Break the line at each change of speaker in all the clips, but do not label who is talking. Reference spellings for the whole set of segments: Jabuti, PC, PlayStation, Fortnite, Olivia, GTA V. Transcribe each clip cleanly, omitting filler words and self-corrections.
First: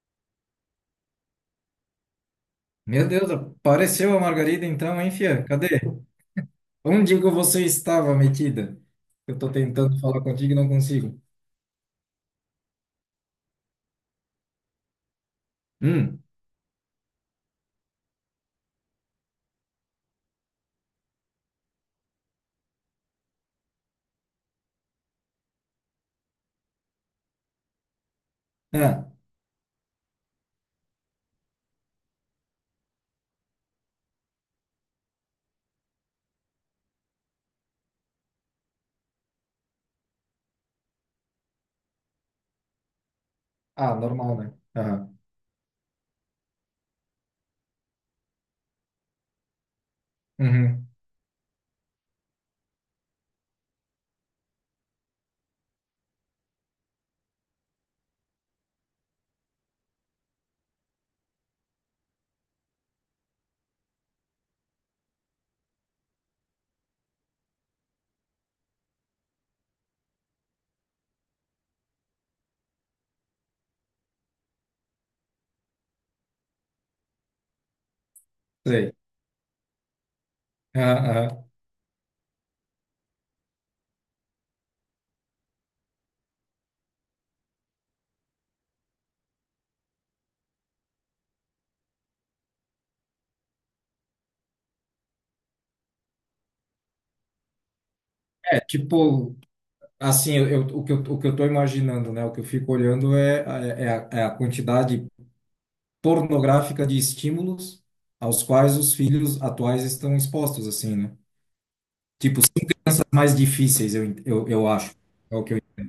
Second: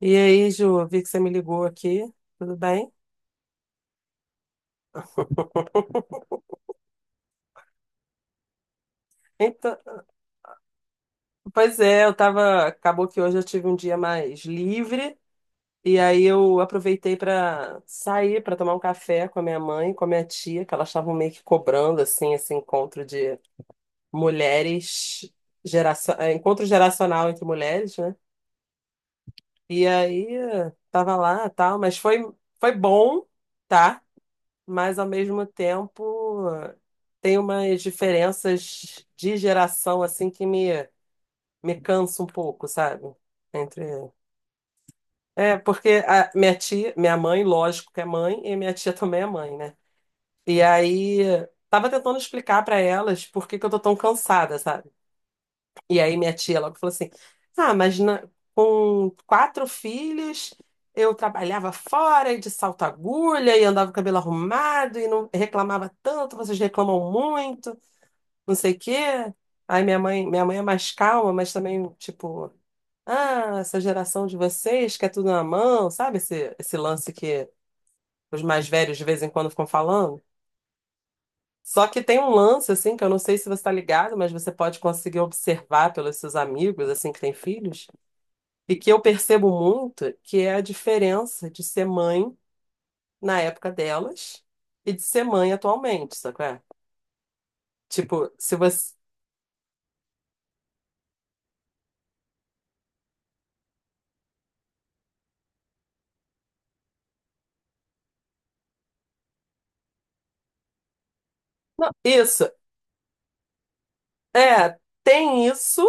E aí, Ju, vi que você me ligou aqui, tudo bem?
Meu Deus, apareceu a Margarida então, hein, fia? Cadê? Onde que você estava metida? Eu tô
Então,
tentando falar contigo e não consigo.
pois é, eu tava, acabou que hoje eu tive um dia mais livre e aí
Hum.
eu aproveitei para sair para tomar um café com a minha mãe, e com a minha tia, que elas estavam meio que cobrando assim esse encontro de mulheres geração, encontro geracional entre mulheres, né?
Ah,
E aí tava lá, tal, mas foi bom, tá? Mas ao mesmo tempo tem umas diferenças de geração assim que me cansa um pouco, sabe? Entre
ah, normal, né? Aham.
É, porque a minha tia, minha mãe, lógico que é mãe, e minha tia também é mãe, né? E
Uhum.
aí tava tentando explicar pra elas por que que eu tô tão cansada, sabe? E aí minha tia logo falou assim: Ah, mas com quatro filhos eu trabalhava fora e de salto agulha e andava com o cabelo arrumado e não reclamava tanto, vocês reclamam muito, não sei o quê. Aí minha mãe é mais calma, mas também, tipo, ah, essa geração de vocês que é tudo na mão, sabe? Esse lance que os mais
Sei.
velhos de vez em quando ficam falando.
Aham, aham.
Só que tem um lance, assim, que eu não sei se você está ligado, mas você pode conseguir observar pelos seus amigos, assim, que têm filhos. E que eu percebo muito que é a diferença de ser mãe na época delas e de ser mãe atualmente, sabe? Qual é? Tipo, se
É,
você.
tipo, assim, o que eu tô imaginando, né? O que eu fico olhando é, é a quantidade pornográfica de estímulos aos quais os filhos atuais estão expostos, assim, né?
Não,
Tipo,
isso,
ciências mais difíceis, eu acho. É o
tem
que eu.
isso,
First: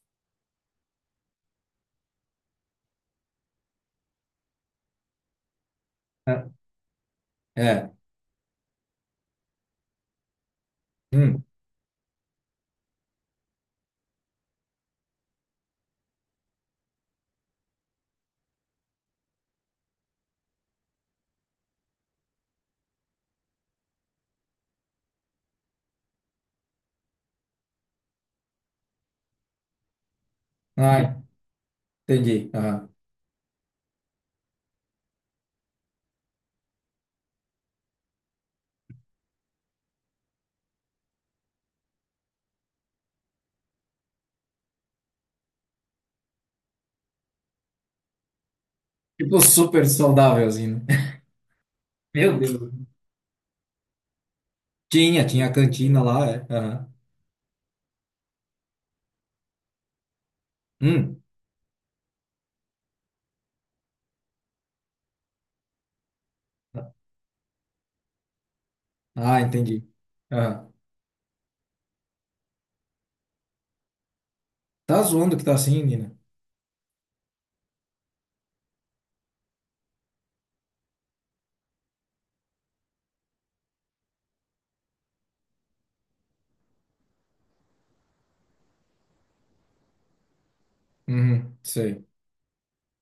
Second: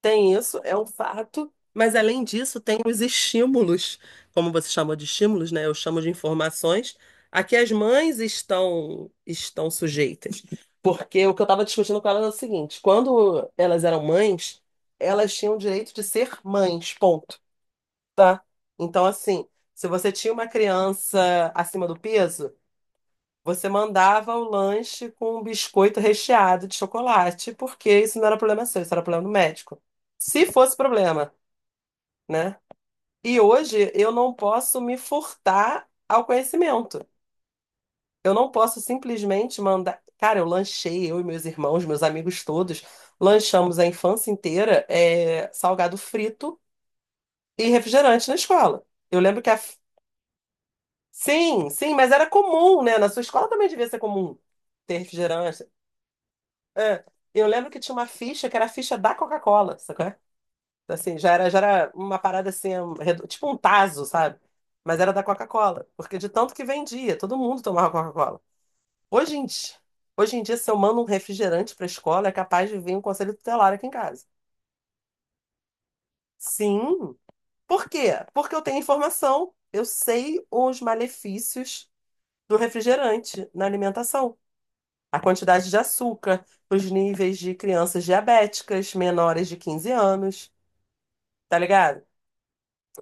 é um fato, mas além disso, tem os estímulos, como você chamou de estímulos, né? Eu chamo de informações, a que
É.
as
É.
mães estão sujeitas. Porque o que eu
Hum.
estava discutindo com elas é o seguinte: quando elas eram mães, elas tinham o direito de ser mães, ponto. Tá? Então, assim, se você tinha uma criança acima do peso, você mandava o lanche com um biscoito recheado de chocolate, porque isso não era problema seu, isso era problema do médico. Se fosse
Ai.
problema,
Entendi.
né?
Aham.
E hoje eu não posso me furtar ao conhecimento. Eu não posso simplesmente mandar. Cara, eu lanchei, eu e meus irmãos, meus amigos todos, lanchamos a infância inteira, é, salgado frito e refrigerante na escola. Eu lembro
Tipo,
que a.
super saudável, assim, né?
Sim, sim, mas era
Meu
comum,
Deus.
né? Na sua escola também devia ser comum ter
Tinha a
refrigerante.
cantina lá, é. Aham.
É. Eu lembro que tinha uma ficha que era a ficha da Coca-Cola, sacou? Assim,
Hum.
já era uma parada assim, tipo um tazo, sabe? Mas era da Coca-Cola, porque de tanto que vendia, todo mundo tomava Coca-Cola. Hoje
Ah,
em dia,
entendi.
hoje em dia, se
Aham.
eu mando um refrigerante para a escola, é capaz de vir um conselho tutelar aqui em casa.
Tá zoando que tá assim, Nina?
Sim. Por quê? Porque eu tenho informação, eu sei os malefícios do refrigerante na alimentação. A quantidade de açúcar para os níveis de crianças diabéticas menores de 15 anos,
Uhum,
tá ligado?
sei.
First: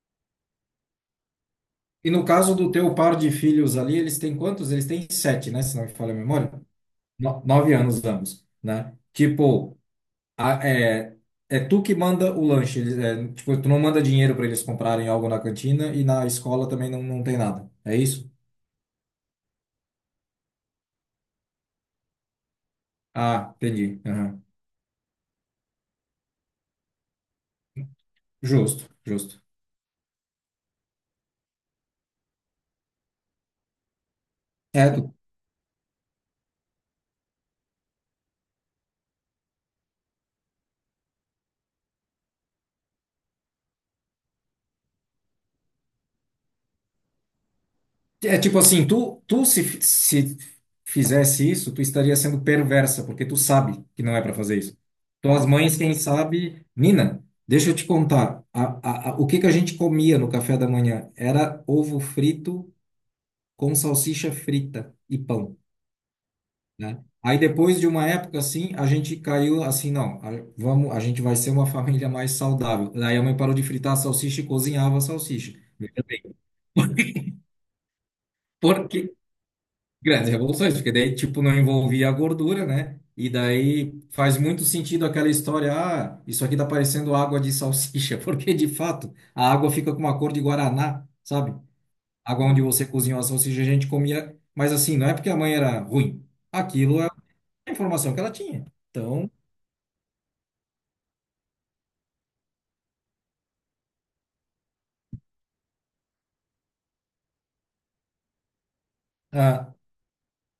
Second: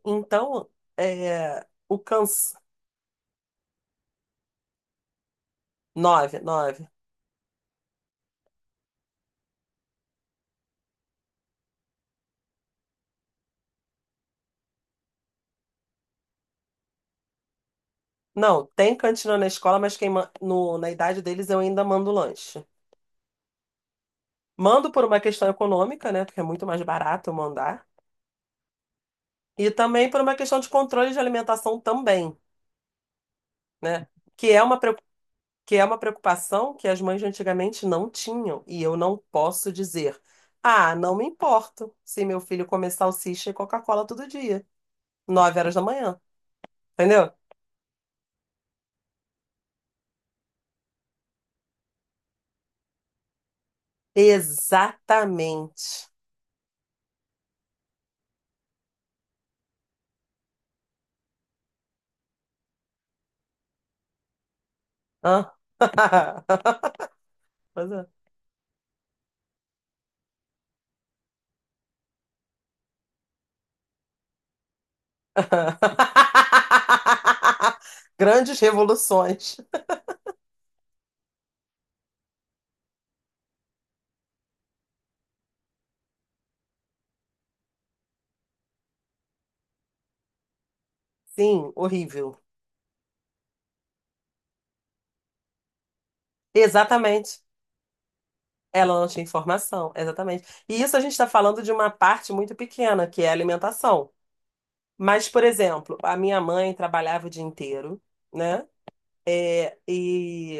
Então, o
E no caso
câncer.
do teu par de filhos ali, eles têm quantos? Eles têm sete, né? Se não me falha a
Nove,
memória.
nove.
9 anos ambos, né? Tipo, a- é, é tu que manda o lanche. Eles, é, tipo, tu não manda dinheiro para eles comprarem algo na cantina e na escola também não, não tem nada. É isso?
Não, tem cantina na escola, mas quem ma- no, na idade deles eu ainda mando lanche.
Ah, entendi. Aham.
Mando por uma questão econômica, né? Porque é muito mais barato eu mandar.
Justo, justo.
E também por uma questão de controle de alimentação também, né? Que é uma
É,
que é uma preocupação que as mães de antigamente não tinham, e eu não posso dizer, ah, não me importo se meu filho comer salsicha e Coca-Cola todo dia, 9 horas da manhã, entendeu?
é tipo assim, tu se fizesse isso, tu estaria sendo perversa, porque tu sabe que não é para fazer isso. Então, as mães, quem
Exatamente.
sabe. Nina, deixa eu te contar. O que que a gente comia no café da manhã? Era ovo frito com salsicha frita e
Hã?
pão, né? Aí, depois de
Pois é.
uma época assim, a gente caiu assim: não, vamos, a gente vai ser uma família mais saudável. Daí a mãe parou de fritar a salsicha e cozinhava a salsicha. Veja bem.
Grandes
Porque
revoluções.
Grandes revoluções, porque daí, tipo, não envolvia a gordura, né? E daí faz muito sentido aquela história: ah, isso aqui tá parecendo água de salsicha, porque de fato a água fica com uma cor de guaraná, sabe?
Sim,
A
horrível.
água onde você cozinhou a salsicha, a gente comia, mas assim, não é porque a mãe era ruim. Aquilo é
Exatamente.
a informação que ela tinha.
Ela não tinha
Então,
informação, exatamente. E isso a gente está falando de uma parte muito pequena, que é a alimentação. Mas, por exemplo, a minha mãe trabalhava o dia inteiro, né?
ah,
É, e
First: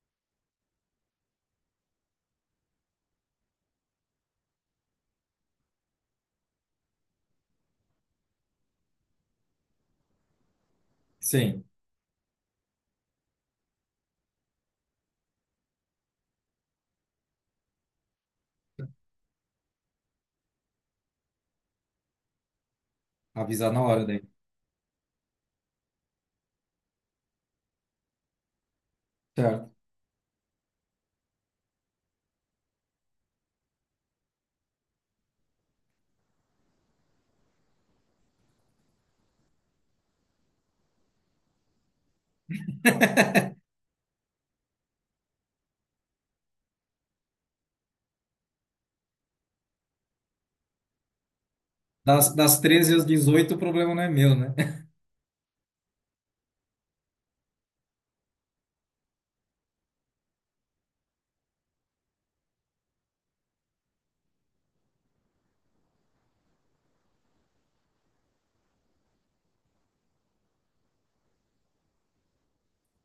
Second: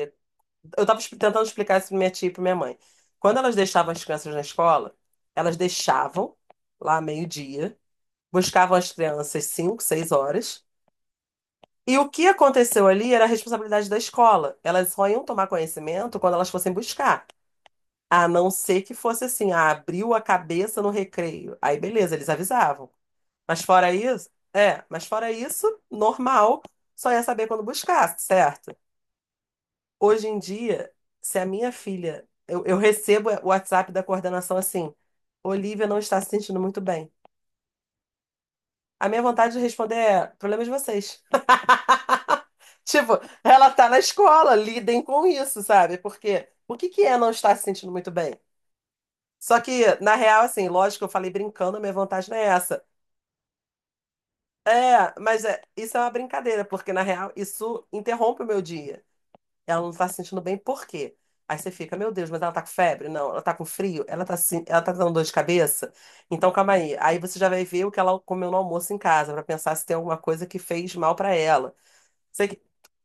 eu estava tentando explicar isso para minha tia e para minha mãe. Quando elas deixavam as crianças na escola, elas deixavam lá meio-dia, buscavam as crianças 5, 6 horas.
sim,
E o que aconteceu ali era a responsabilidade da escola. Elas só iam tomar conhecimento quando elas fossem buscar. A não ser que fosse assim, ah, abriu a cabeça no recreio. Aí, beleza, eles avisavam. Mas
avisar na
fora
hora daí.
isso, normal, só ia saber quando buscar, certo?
Certo.
Hoje em dia, se a minha filha, eu, recebo o WhatsApp da coordenação assim, Olivia não está se sentindo muito bem. A minha vontade de responder é, problema de vocês. Tipo, ela tá na escola, lidem com isso, sabe? Porque o que que é não estar se sentindo muito bem? Só que, na real, assim, lógico, eu falei brincando, a minha vontade
Das,
não é
das
essa.
13 às 18 o problema não é meu, né?
É, mas é, isso é uma brincadeira, porque na real isso interrompe o meu dia. Ela não tá se sentindo bem, por quê? Aí você fica, meu Deus, mas ela tá com febre? Não, ela tá com frio? Ela tá, ela tá dando dor de cabeça? Então calma aí. Aí você já vai ver o que ela comeu no almoço em casa, pra pensar se tem alguma coisa que fez mal pra ela. Você,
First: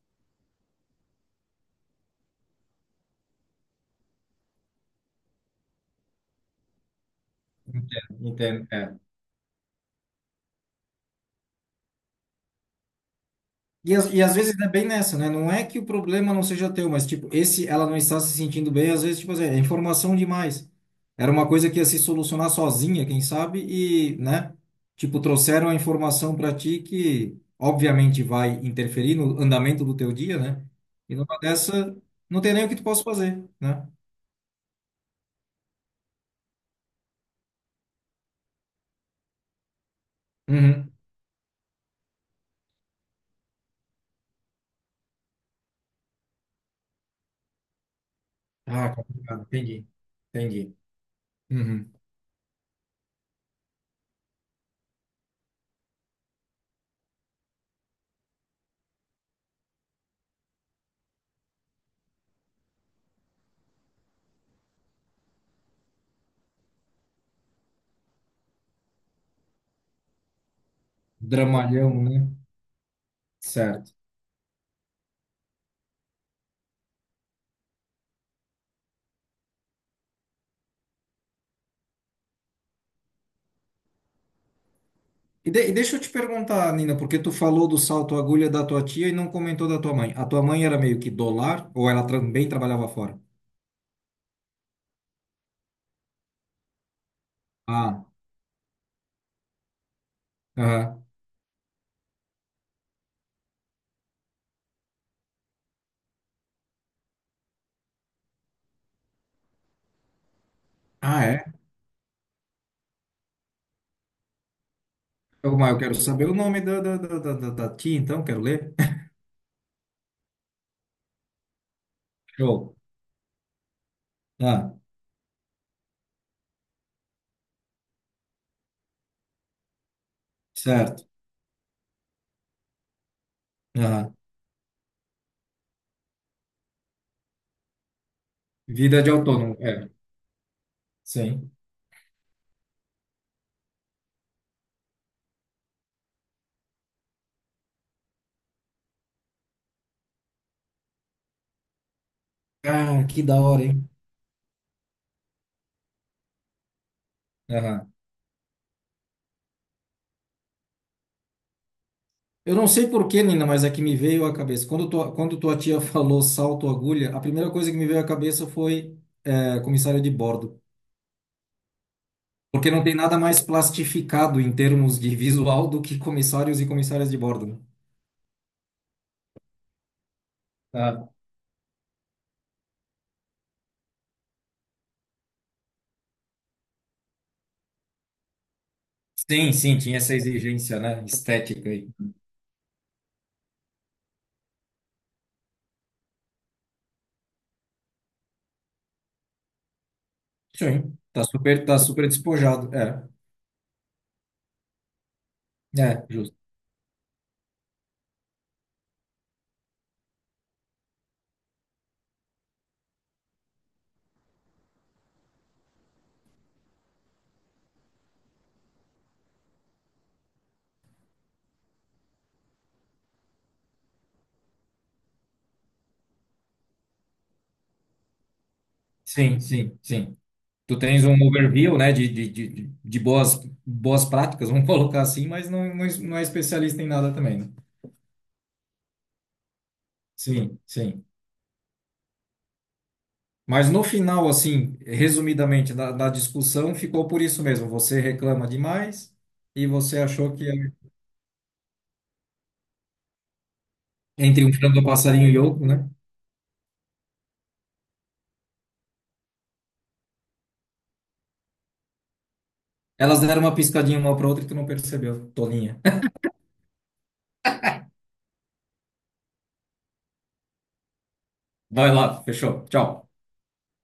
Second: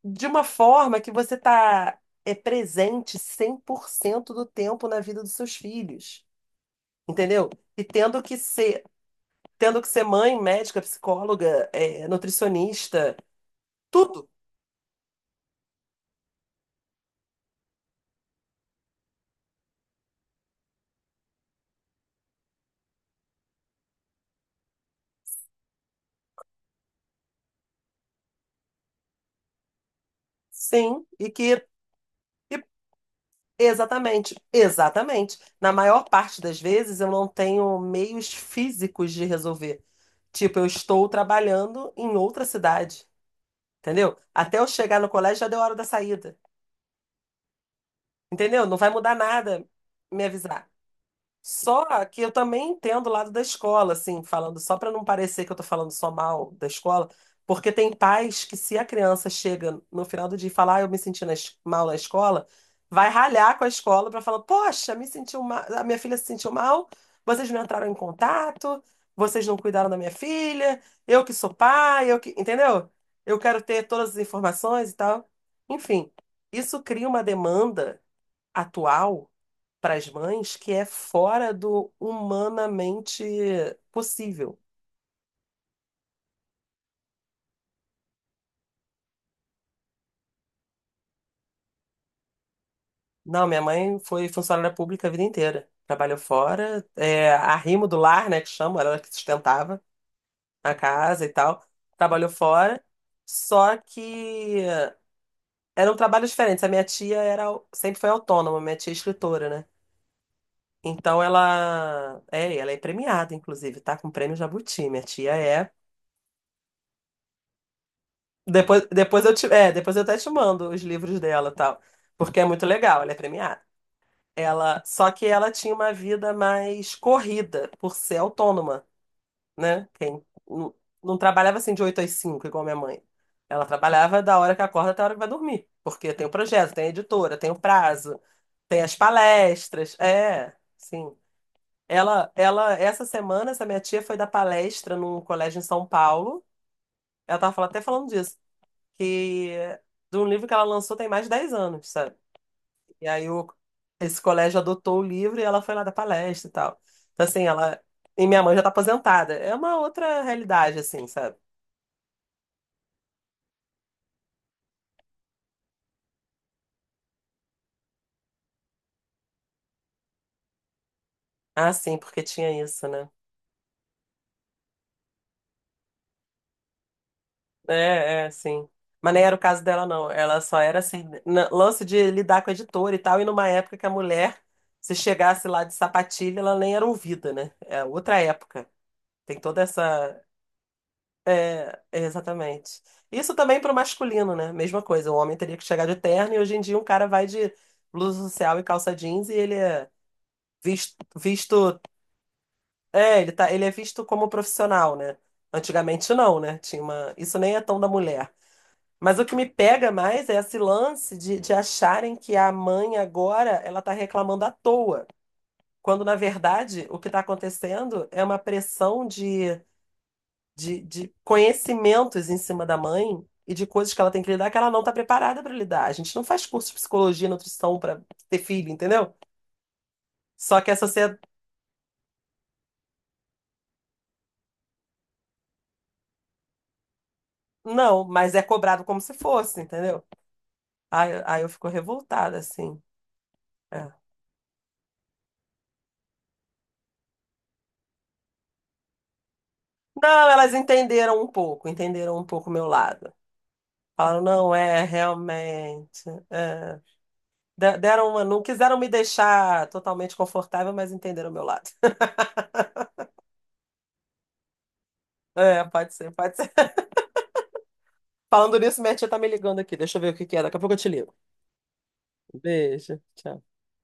de uma forma que você tá é presente 100% do tempo na vida dos seus filhos, entendeu? E
Entendo,
tendo que
entendo. É.
ser, tendo que ser mãe, médica, psicóloga, é, nutricionista
E
tudo.
às vezes é bem nessa, né? Não é que o problema não seja teu, mas tipo, esse ela não está se sentindo bem, às vezes, tipo assim, é informação demais. Era uma coisa que ia se solucionar sozinha, quem sabe, e, né? Tipo, trouxeram a informação para ti que obviamente vai interferir no andamento do teu dia, né?
Sim.
E
E
numa
que.
dessa, não tem
e-
nem o que tu possa fazer, né?
Exatamente, exatamente. Na maior parte das vezes eu não tenho meios físicos de resolver. Tipo, eu
Uhum.
estou trabalhando em outra cidade, entendeu? Até eu chegar no colégio já deu a hora da saída, entendeu? Não vai
Ah,
mudar
complicado.
nada
Entendi.
me avisar.
Entendi. Uhum.
Só que eu também entendo o lado da escola, assim, falando só para não parecer que eu tô falando só mal da escola, porque tem pais que se a criança chega no final do dia e falar, ah, eu me senti mal na escola, vai ralhar com a escola para falar, poxa, me sentiu mal, a minha filha se sentiu mal, vocês não entraram em contato, vocês não cuidaram da minha filha, eu que sou
Dramalhão,
pai, eu
né?
que, entendeu? Eu quero ter
Certo.
todas as informações e tal. Enfim, isso cria uma demanda atual para as mães que é fora do humanamente possível.
E deixa eu te perguntar, Nina, porque tu falou do salto agulha da tua tia e não comentou da tua mãe. A tua mãe era meio que dólar ou ela também trabalhava fora?
Não, minha mãe foi funcionária pública a vida inteira. Trabalhou fora, arrimo do
Ah,
lar, né, que chamam, ela que sustentava a
aham.
casa e tal. Trabalhou fora, só que era um trabalho diferente. A minha tia era, sempre foi autônoma, minha tia é escritora, né? Então
Ah, é?
ela é premiada, inclusive, tá com o prêmio Jabuti. Minha tia é.
Mas eu quero saber o nome da tia, então, quero ler.
Depois eu até te mando os livros dela, e tal, porque é muito
Show.
legal, ela é premiada.
Ah,
Ela, só que ela tinha uma vida mais corrida por ser autônoma, né? Quem não,
certo.
não trabalhava assim de 8 às 5 igual minha mãe. Ela
Aham.
trabalhava da hora que acorda até a hora que vai dormir, porque tem o projeto, tem a editora, tem o prazo, tem as
Vida de autônomo, é.
palestras. É, sim.
Sim.
Essa semana, essa minha tia foi dar palestra num colégio em São Paulo. Ela tava até falando disso, que de um livro que ela lançou tem mais de 10 anos, sabe?
Ah,
E
que
aí
da hora, hein?
esse colégio adotou o livro e ela foi lá dar palestra e tal. Então, assim, ela.
Aham.
E minha mãe já tá aposentada. É uma outra realidade, assim, sabe?
Eu não sei por que, Nina, mas é que me veio à cabeça. Quando tua tia falou salto agulha, a primeira coisa que me veio à cabeça foi, comissário de bordo.
Ah, sim, porque tinha
Porque não
isso,
tem
né?
nada mais plastificado em termos de visual do que comissários e comissárias de bordo, né?
É, é, sim. Mas nem era o caso dela, não. Ela só era assim,
Ah,
lance de lidar com a editora e tal, e numa época que a mulher, se chegasse lá de sapatilha, ela nem era ouvida, né? É outra época. Tem
sim,
toda
sim, tinha essa
essa.
exigência, né? Estética
É,
aí.
exatamente. Isso também para o masculino, né? Mesma coisa, o homem teria que chegar de terno e hoje em dia um cara vai de blusa social e calça jeans e ele é visto,
Sim, tá super, tá
visto,
super despojado.
é, ele tá, ele é visto como profissional, né? Antigamente
Justo.
não, né? Tinha uma, isso nem é tão da mulher. Mas o que me pega mais é esse lance de, acharem que a mãe agora ela tá reclamando à toa, quando na verdade o que está acontecendo é uma pressão de conhecimentos em cima da mãe e de coisas que ela tem que lidar que ela não está preparada para lidar. A gente não faz curso de psicologia, nutrição para ter filho, entendeu?
Sim, sim, sim.
Só que a
Tu tens um
sociedade.
overview, né, de boas, boas práticas, vamos colocar assim, mas não é especialista em nada também, né?
Não, mas é cobrado como se fosse, entendeu?
Sim, sim.
Aí, eu fico revoltada, assim.
Mas no
É.
final, assim, resumidamente, da discussão, ficou por isso mesmo. Você reclama demais e você
Não,
achou que
elas entenderam um pouco o meu lado. Falaram,
entre um
não, é,
frango passarinho e outro, né?
realmente. É. Deram uma, não quiseram me deixar totalmente confortável, mas entenderam o meu lado.
Elas deram uma piscadinha uma para outra e tu não percebeu,
É,
tolinha.
pode ser, pode ser. Falando nisso, minha tia tá me ligando aqui. Deixa eu ver o que que é. Daqui a pouco eu te ligo.
Vai lá, fechou.
Beijo.
Tchau.
Tchau.